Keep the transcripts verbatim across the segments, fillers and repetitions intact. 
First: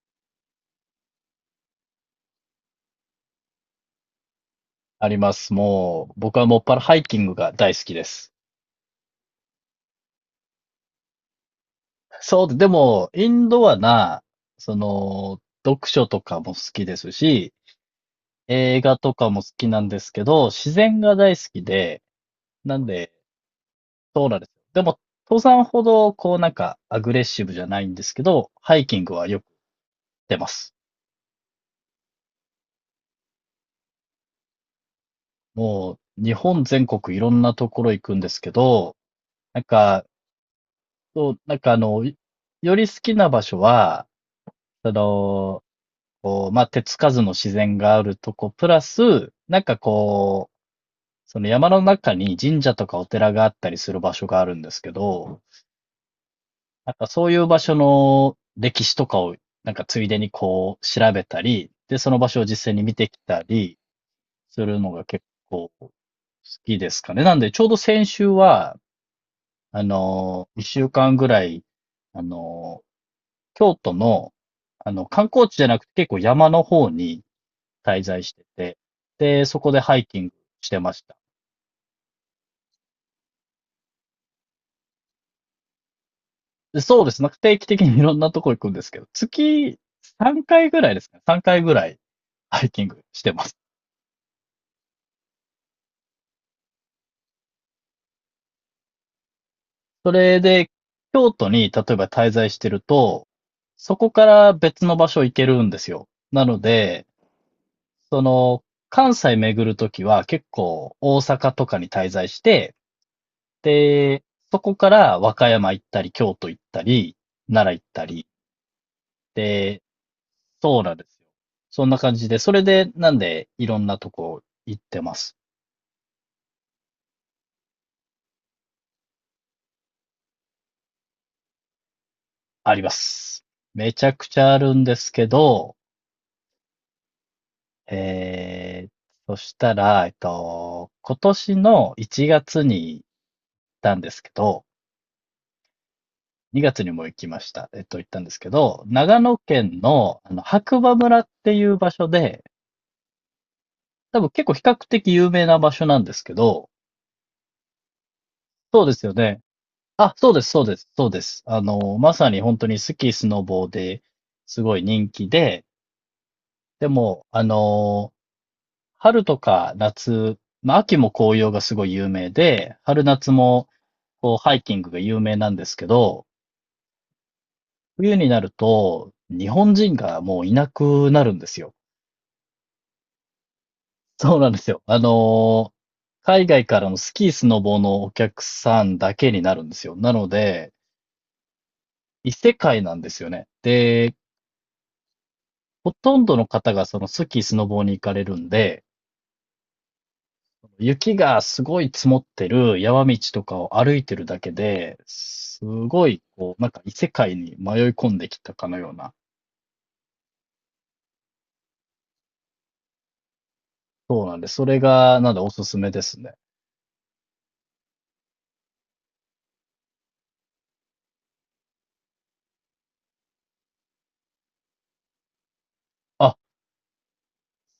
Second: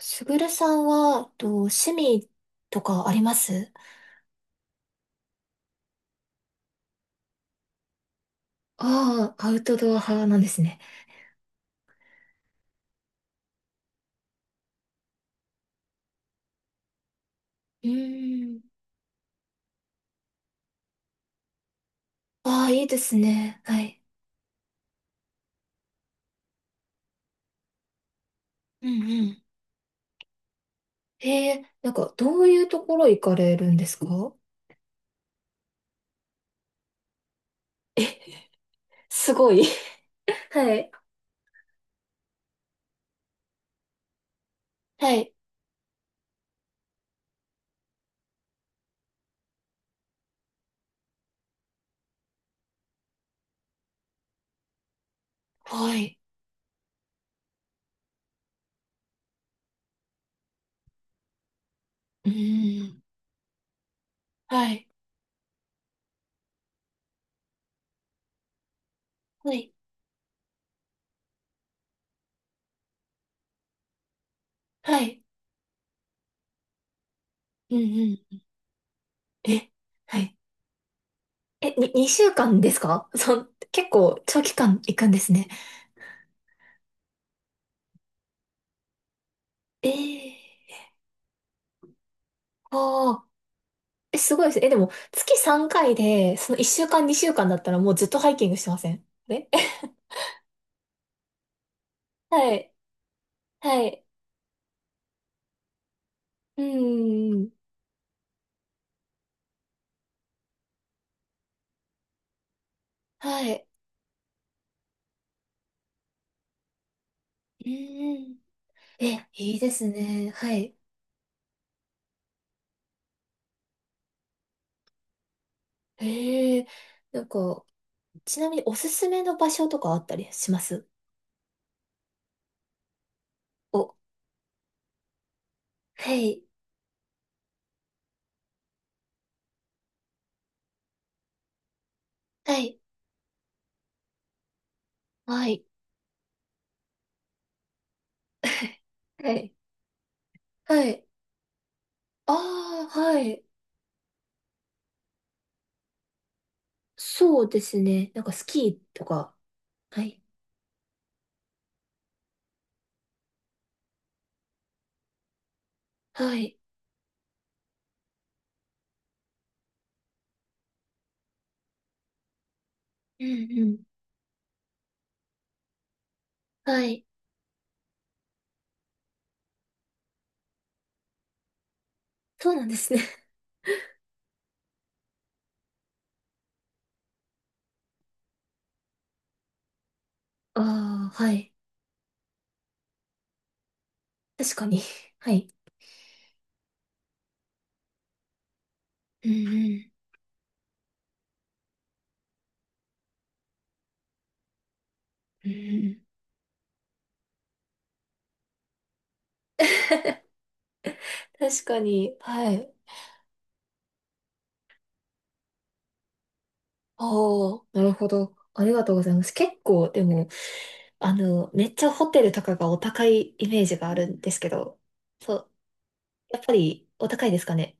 すぐるさんは、えっと、趣味とかあります？あります。もう、僕はもっぱらハイキングが大好きです。ああ、アウトドア派なんですね。そう、でも、インドアな、その、読書とかも好きですし、うーん。映画とかも好きなんですけど、自然が大好きで、ああ、ないいんでで、すね。はい。そうなんです。でも、登山ほど、こうなんか、アグレッシブじゃないんですけど、ハうイキんングうはよん。く行ってます。ええ、なんか、どういうところ行かれるんですか？もう、日本全国いろんなところ行くんですけど、すごい。なん か、はい。そう、なんかあの、より好きな場所は、そはい。の、こう、まあ、手つかずの自然があるとこ、プラス、なんかこう、その山の中に神社とかお寺があったりする場所があるんですけど、はい。なんかそういう場所の歴史とかを、なんかついでにこう、調べたり、で、そのう場所を実際ーに見ん。てきたりすはるい。のが結構好きですかね。なんで、ちょうど先週は、はい。あの、一週間ぐらい、あの、京都の、あはの、い。観光地じゃなくて結構山の方にうん滞在しうん。てて、で、そえ、こでハイはキングい。してました。え、に、にしゅうかんですか？ そう結構長期間行くんですね。でそうですね。定期的にいろんなとこ行くんですけど、月えさんかいえぐらいですかね。さんかいぐらいハイー。キングあしあ。てます。え、すごいですねえ、でも、月さんかいで、そのいっしゅうかん、にしゅうかんだったらもうずっとハイキングしてませんあれ？ それで、京都に例えば滞在はしてい。ると、はそい。こから別の場所行けるんですよ。なのうで、ーん。その、関西巡るときは結構大阪とかに滞在して、はい。で、そこから和歌山行ったり、京都行ったり、う奈良行ったり、ーん。え、いいでで、すね。はい。そうなんですよ。そんな感じで、それで、なんで、いろんなとこ行ってます。へえ。なんか、ちなみにおすすめの場所とかあったりします？あります。めお、ちゃくちゃあるんですけど、はい。えー、そしたら、えっと、今年の1は月い。に行ったんですけど、はい。にがつにも行きました。えっと、行ったんですけ ど、長は野い。県の、あの、白は馬い。村っていう場所あで、あ、はい。多分結構比較的有名な場所なんですけど、そうですね。なんかスキーそうでとすよか。ね。はあ、い。そうです、そうです、そうです。あの、まさに本当にスキー、スノボーですごい人気で、はい。でも、あの、春とか夏、まあ、秋も紅葉がすごい有名で、春うん夏うもん。こうハイキングが有名なんですけど、はい。冬になると日本人がもういなくなるんですよ。そうなんですね。そうなんですよ。あの、海外からのスキー、スノボーのお客さんだけになるんですよ。なので、ああ、はい。異世界なんですよね。で、確かに。はい。ほとんどの方がそのスキー、スノボーに行かれるんで、うんうん。雪がすごい積もってる山道とかを歩いてるだけで、うんうすん。ごい、こう、なんか異世界に迷い込んできたかのような。確かに。はい。そうなんで、それが、なんでおすすめですね。ああ、なるほど。ありがとうございます。結構、でも、あの、めっちゃホテルとかがお高いイメージがあるんですけど、そう、あ、やっぱりお高いですかね？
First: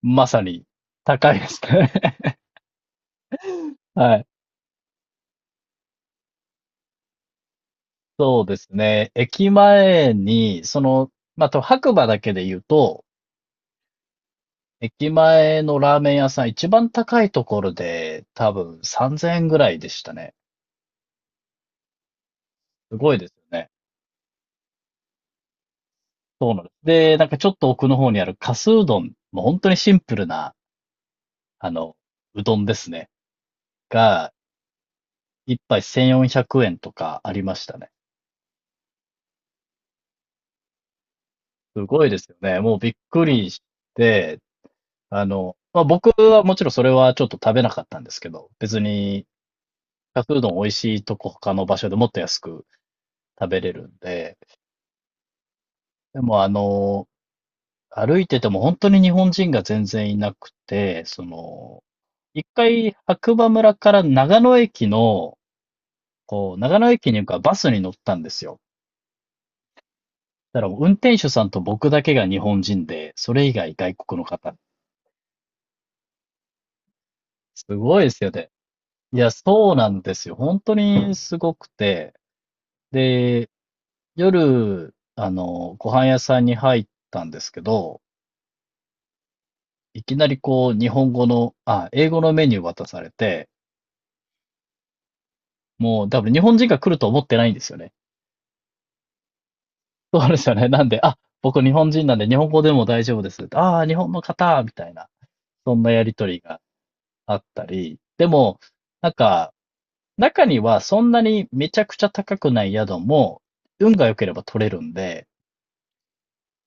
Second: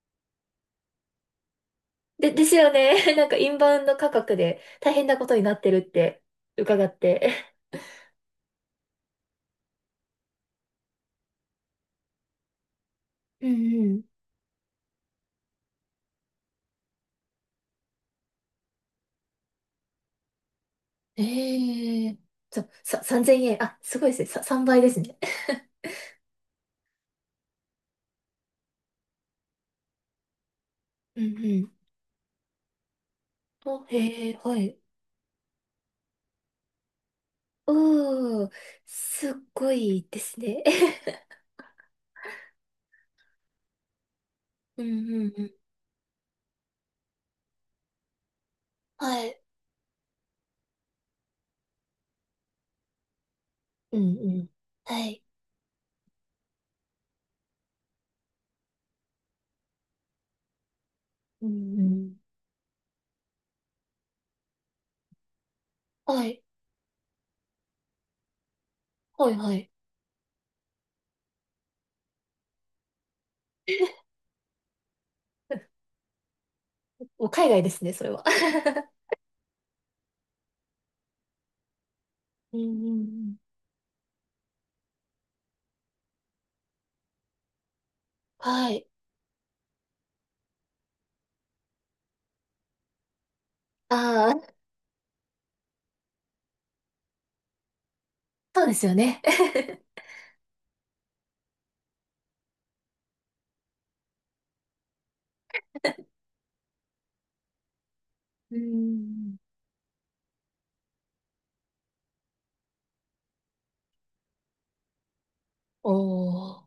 まさに、高いですね。で、で すよね。なんかインバウンド価はい。格で大変なことになってるって伺って。そうですね。駅前に、その、まあ、と白馬だけで言うと、うんうん。駅前のラーメン屋さん、一番高いところで、多分さんぜんえんぐらいでしたね。ええ、そう、すさ、ごいです3000よ円。ね。あ、すごいですね。さ、さんばいですね。で、なんかちょっと奥の方にあるかすうどん、もう本当にシンプルな、うんうん。あの、うどんですね。お、へが、え、はい。一杯せんよんひゃくえんとかありましたね。おー、すっごいですね。すごいですよね。もうびっくりして、うんうあんうん。の、まあ、僕はもちろんそれはちょっと食べなかったんですけど、別はに、い。かすうどん美味しいとこ他の場所でもっと安く食べれるんうんうで、ん。はい。でもあの、歩いてても本当に日本人が全然いなくて、そうんうの、ん。一回白馬村から長野駅の、はい。こう、長野駅に行くからバスに乗ったんですよ。はい、はい。だからもう運転手さんと僕だけが日本人で、それ以外外 国の方。もう海外ですすね、ごそいれでは。すよね。いや、そうなんですよ。本当にすごくて。うんうんうん。で、夜、あの、ご飯屋さんに入ったんですけど、はい。いきなりこう、日本語の、あ、英語のメニュー渡されて、ああ、もう多分日本人が来ると思ってないんですよね。そうですよね。そうですよね。なんで、あ、僕日本人なんで日本語でも大丈夫です。ああ、日本の方みたいな、そんなやりとりがあったり、でうも、なんん。か、中にはそんなにめちゃくちゃ高くない宿も、運が良ければ取れるんで、おー。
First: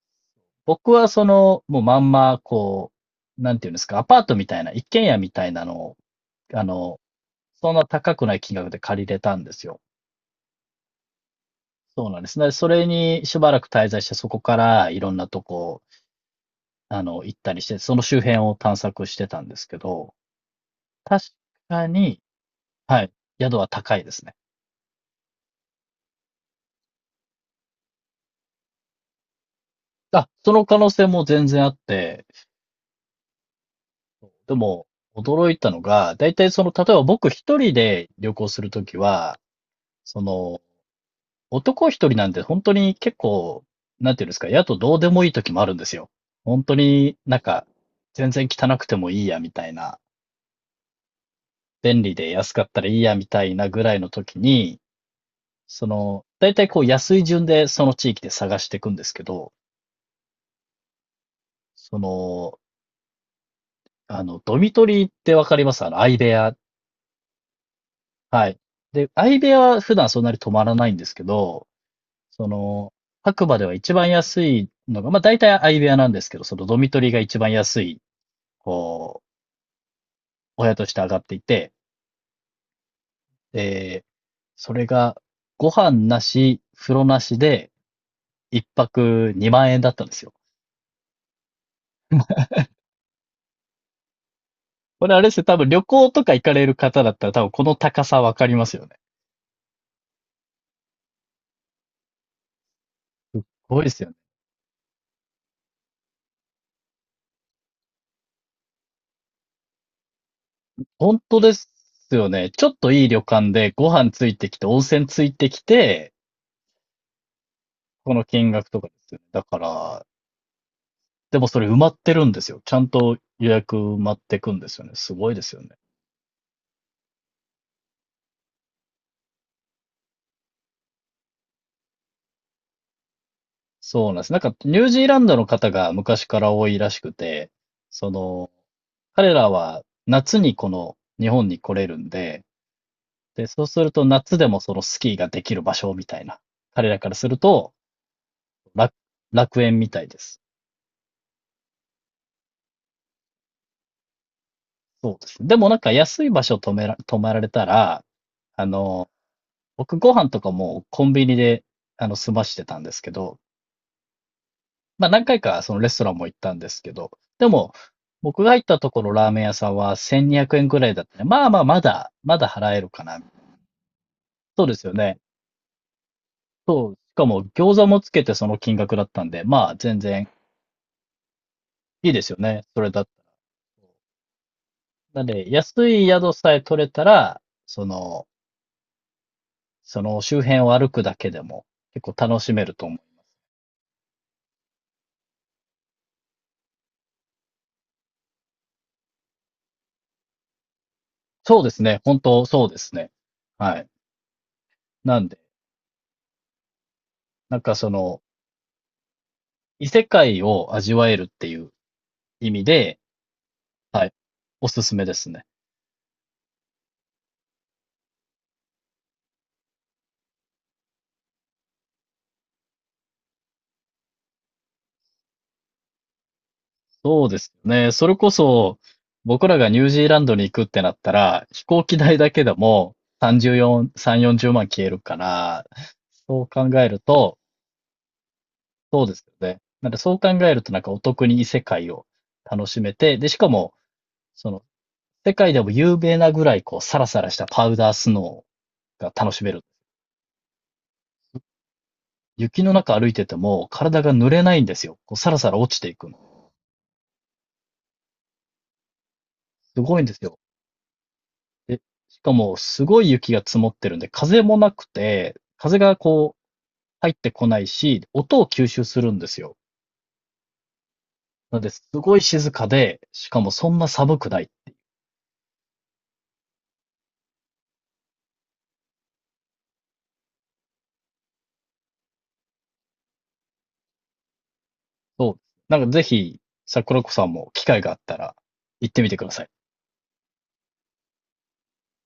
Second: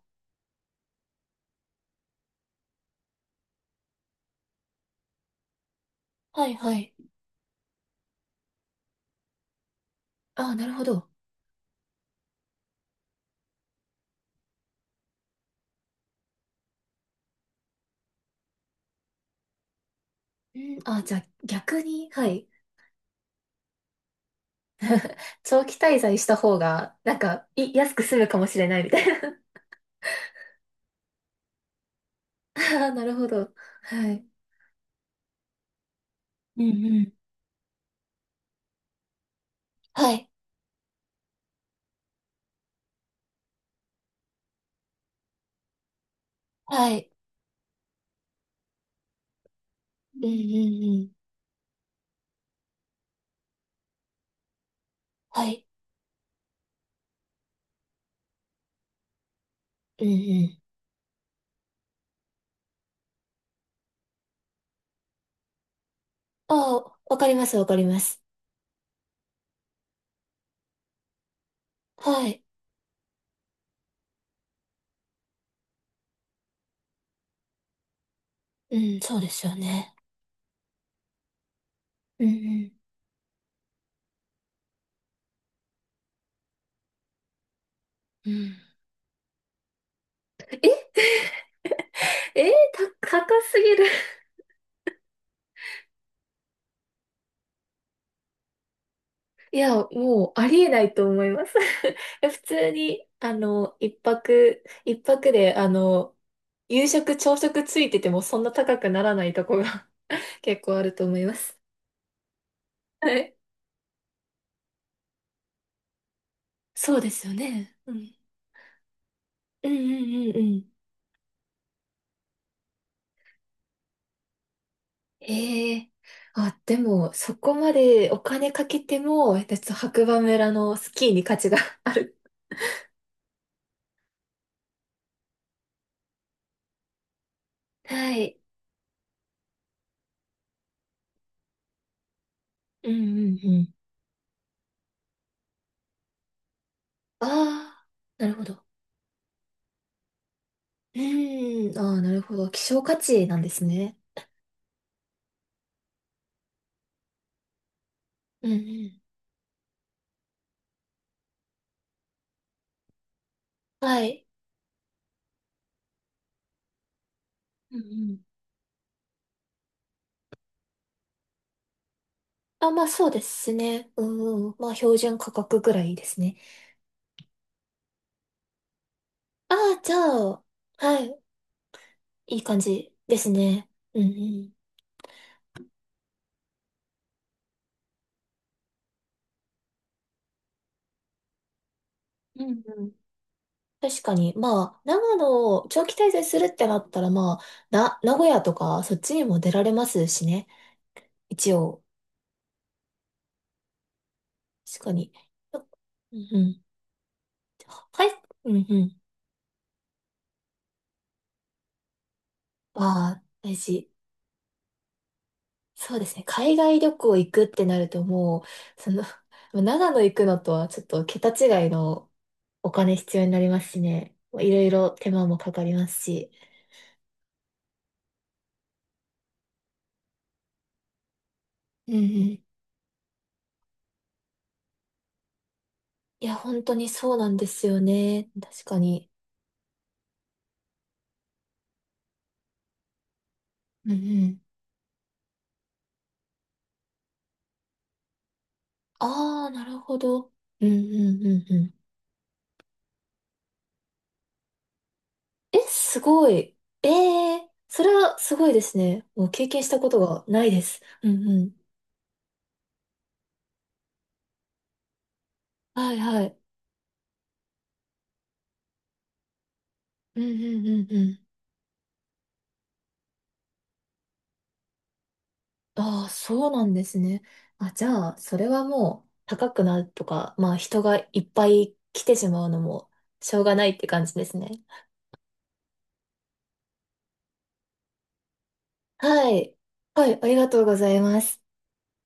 僕はその、もうまんま、こう、なんていうんですか、アパートみたいな、一軒家みたいなのを、はい、あはい。の、そんな高くない金額で借りれたんですよ。ああ、なるほど。そうなんですね。それにしばらく滞在して、そこからいろんなとこ、あの、行ったりして、その周辺を探索してたんですけど、うん、あ、じゃあ確逆かに、に、はい。はい、宿は高いですね。長期滞在した方が、なんか、い、安く済むかもしれないみたいな。あ、その可能性も全然あって、ああ、なるほど。はい。でも驚いたのが、だいたいうその、例んえうばん。僕一人で旅行するときは、はそい。の、男一人なんで本当に結構、なんていうんですか、やとどうでもいいときもあるんですよ。本当はい。になんか、全然汚くてもいいや、みたいな。うんうんうん。便利で安かったらいいや、みたいなぐらいのときに、はい。その、だいたいこう安い順でその地域で探していくんですけど、うんうん。その、あの、ドミトリーってわかります？あの、相部あ屋。あ、わかります、わかります。はい。で、相部屋は普段そんなに泊まらないんですけど、はい。その、白馬では一番安いのが、まあ大体相部屋なんですけど、そのドミトリーが一番安い、うん、そうこでう、すよね。お部屋として上がっていて、うんえそれがご飯なし、風呂なしでうん。うん。一泊にまん円だったんですよ。え、えー、た、高すぎる。これあれですよ、多分旅行とか行かれる方だったら多分この高さわかりますよね。いや、もうありえないと思います。いや普通に、あすっの、ごいで一すよね。泊、一泊で、あの、夕食、朝食ついててもそんな高くならないとこが 結構あると思本いま当です。すよね。ちょっといいは旅い。館でご飯ついてきて、温泉ついてきて、そうですよね。うこん。の金額とかですよね。だかうんうら、んうんうん。でもそれ埋まってるんですよ。ちゃんと予約埋まってくんですよね。すごいですよね。ええ、あ、でも、そこまでお金かけても、えっと白馬村のスキーに価値が ある。そうなんです。なんか、ニュージーランドの方が昔から多いらしくて、そはい。の、彼らは夏にこの日本に来れるんで、うんうんで、うそうん。すると夏でもそのスキーができる場所みたいな。彼らからあするとあ、なるほど。楽、楽園みたいです。うん、ああ、なるほど。希少価値なんですね。そうですね。でもなんか安い場所止めら、泊まられたら、うんうあん。の、僕ご飯とかもコンビニで、あの、済ましてたんですけど、はい。まあ何回かそのレストランも行ったんですけど、でも、うんうん。僕が行ったところラーメン屋さんはせんにひゃくえんぐらいだったね。まあまあまだ、まだあ、払えまあるかそうな。ですね。うんうん。そうまあですよ標準ね。価格ぐらいですね。しかも餃子もつけてその金額だったんで、あまああ、じゃ全然あ、はい。いいですいよい感ね。それじだった。ですね。うんうん。なんで、安い宿さえ取れたら、その、その周辺を歩くだけでも結構楽うしんめるうとん。思う。確かに。まあ、長野を長期滞在するってなったら、まあ、な、名古屋とか、そっちにも出られますしね。一そうで応。すね。本当そうですね。はい。確かに。なんで、うんうん。なんかそはい。の、うんうん。異世界を味わえるっていう意味で、ああ、大事。はい、おすすめですね。そうですね。海外旅行行くってなると、もう、その、長野行くのとはちょっと桁違いのお金必要になりますしね。いろいろ手間もかかりますし。そうですね。それこそ、僕らがニュージーランドに行くってなったら、飛行うん機う代だん。けでもさんじゅうよん、さん、よんじゅうまん消えるから、いや、そう本考当にえるそうなんと、ですよね。確かそうに。ですよね。なんでそう考えるとなんかお得に異世界を楽しめて、で、しかも、うんうん。その、世界でも有名なぐらいこう、サラサラしたパウダースノーが楽しああ、める。なるほど。うんうんうんうん。雪の中歩いてても体が濡れないんですよ。こうサラサえ、ラ落ちていすくの。ごい。ええ、それはすごいですね。もう経験したすことごいんですがよ。ないです。うんうん。で、しかもすごい雪が積もってるんで、風もなくて、風はがいはい。こう入ってこないし、音を吸収するんですよ。うんうんうんうん。なので、すごい静かで、しかもそんな寒くない。ああ、そうなんですね。あ、じゃあ、それはもう高くなるとか、まあ人がいっぱい来てしまうのもしょうがないって感じですね。そう。なんかぜひ、桜子さんも機会があったら行ってみてくはださい。い。はい、ありがとうございます。